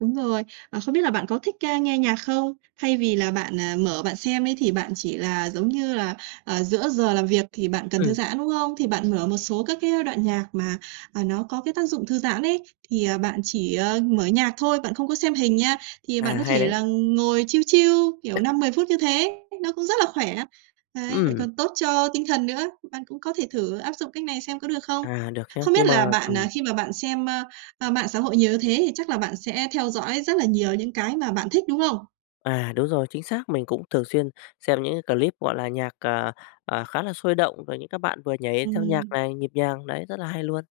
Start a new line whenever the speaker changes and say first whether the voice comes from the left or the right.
right: Đúng rồi. À, không biết là bạn có thích, a, nghe nhạc không? Thay vì là bạn, à, mở bạn xem ấy thì bạn chỉ là, giống như là, ờ, giữa giờ làm việc thì bạn cần thư
left: Ừ.
right: giãn, đúng không? Thì bạn mở một số các cái đoạn nhạc mà, à, nó có cái tác dụng thư giãn ấy, thì, ờ, bạn chỉ, ờ, mở nhạc thôi, bạn không có xem hình nha, thì bạn
left: À,
right: có
left: hay
right: thể
left: đấy.
right: là ngồi chill, chill kiểu 5, 10 phút như thế, nó cũng rất là khỏe. Đấy, lại
left: Ừm.
right: còn tốt cho tinh thần nữa. Bạn cũng có thể thử áp dụng cách này xem có được không?
left: À, được chứ.
right: Không biết
left: Nhưng mà
right: là bạn, à,
left: ừm.
right: khi mà bạn xem, a, a, mạng xã hội nhiều thế thì chắc là bạn sẽ theo dõi rất là nhiều những cái mà bạn thích, đúng không?
left: À, đúng rồi, chính xác. Mình cũng thường xuyên xem những cái clip, gọi là, nhạc, à, à, khá là sôi động rồi những các bạn vừa nhảy theo nhạc
right: Ừm.
left: này, nhịp nhàng, đấy rất là hay luôn.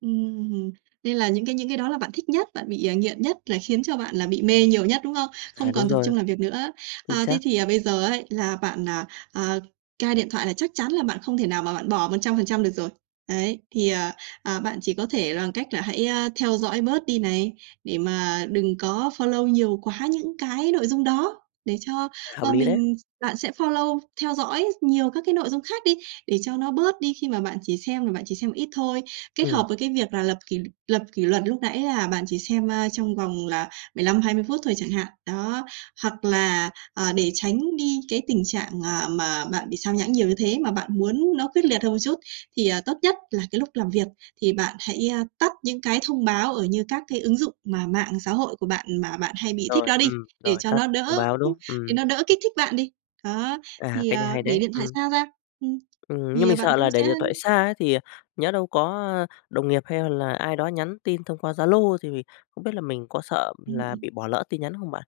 right: Ừm, nên là những cái những cái đó là bạn thích nhất, bạn bị, à, nghiện nhất là khiến cho bạn là bị mê nhiều nhất, đúng không? Không
left: À, đúng
right: còn tập
left: rồi.
right: trung làm việc nữa.
left: Chính
right: À, thế
left: xác.
right: thì, ờ, bây giờ ấy là bạn, à, à, cai điện thoại là chắc chắn là bạn không thể nào mà bạn bỏ 100% được rồi. Đấy, thì, ờ, ờ, bạn chỉ có thể bằng cách là hãy, a, theo dõi bớt đi này, để mà đừng có follow nhiều quá những cái nội dung đó để cho,
left: À, hợp
right: ơ,
left: lý đấy.
right: mình bạn sẽ follow theo dõi nhiều các cái nội dung khác đi, để cho nó bớt đi khi mà bạn chỉ xem là bạn chỉ xem ít thôi. Kết
left: Ừm.
right: hợp với cái việc là lập kỷ lập kỷ luật lúc nãy là bạn chỉ xem, a, trong vòng là 15, 20 phút thôi chẳng hạn. Đó, hoặc là, ờ, để tránh đi cái tình trạng, à, mà bạn bị sao nhãng nhiều như thế mà bạn muốn nó quyết liệt hơn một chút, thì, à, tốt nhất là cái lúc làm việc thì bạn hãy, a, tắt những cái thông báo ở như các cái ứng dụng mà mạng xã hội của bạn mà bạn hay bị thích
left: Rồi,
right: đó đi,
left: ừm,
right: để
left: rồi
right: cho
left: tắt
right: nó
left: thông
right: đỡ
left: báo, đúng không?
right: để
left: Ừm.
right: nó đỡ kích thích bạn đi. Đó,
left: À,
right: thì,
left: cái này
right: à,
left: hay
right: để
left: đấy,
right: điện thoại
left: ừm.
right: xa ra, ừm,
left: Ừm, nhưng
right: thì
left: mình
right: bạn
left: sợ
right: cũng
left: là để
right: sẽ
left: điện thoại xa ấy thì, ờ, nhỡ đâu có đồng nghiệp hay là ai đó nhắn tin thông qua Zalo, thì không biết là mình có sợ
right: Ừm,
left: là
right: ừm.
left: bị bỏ lỡ tin nhắn không bạn?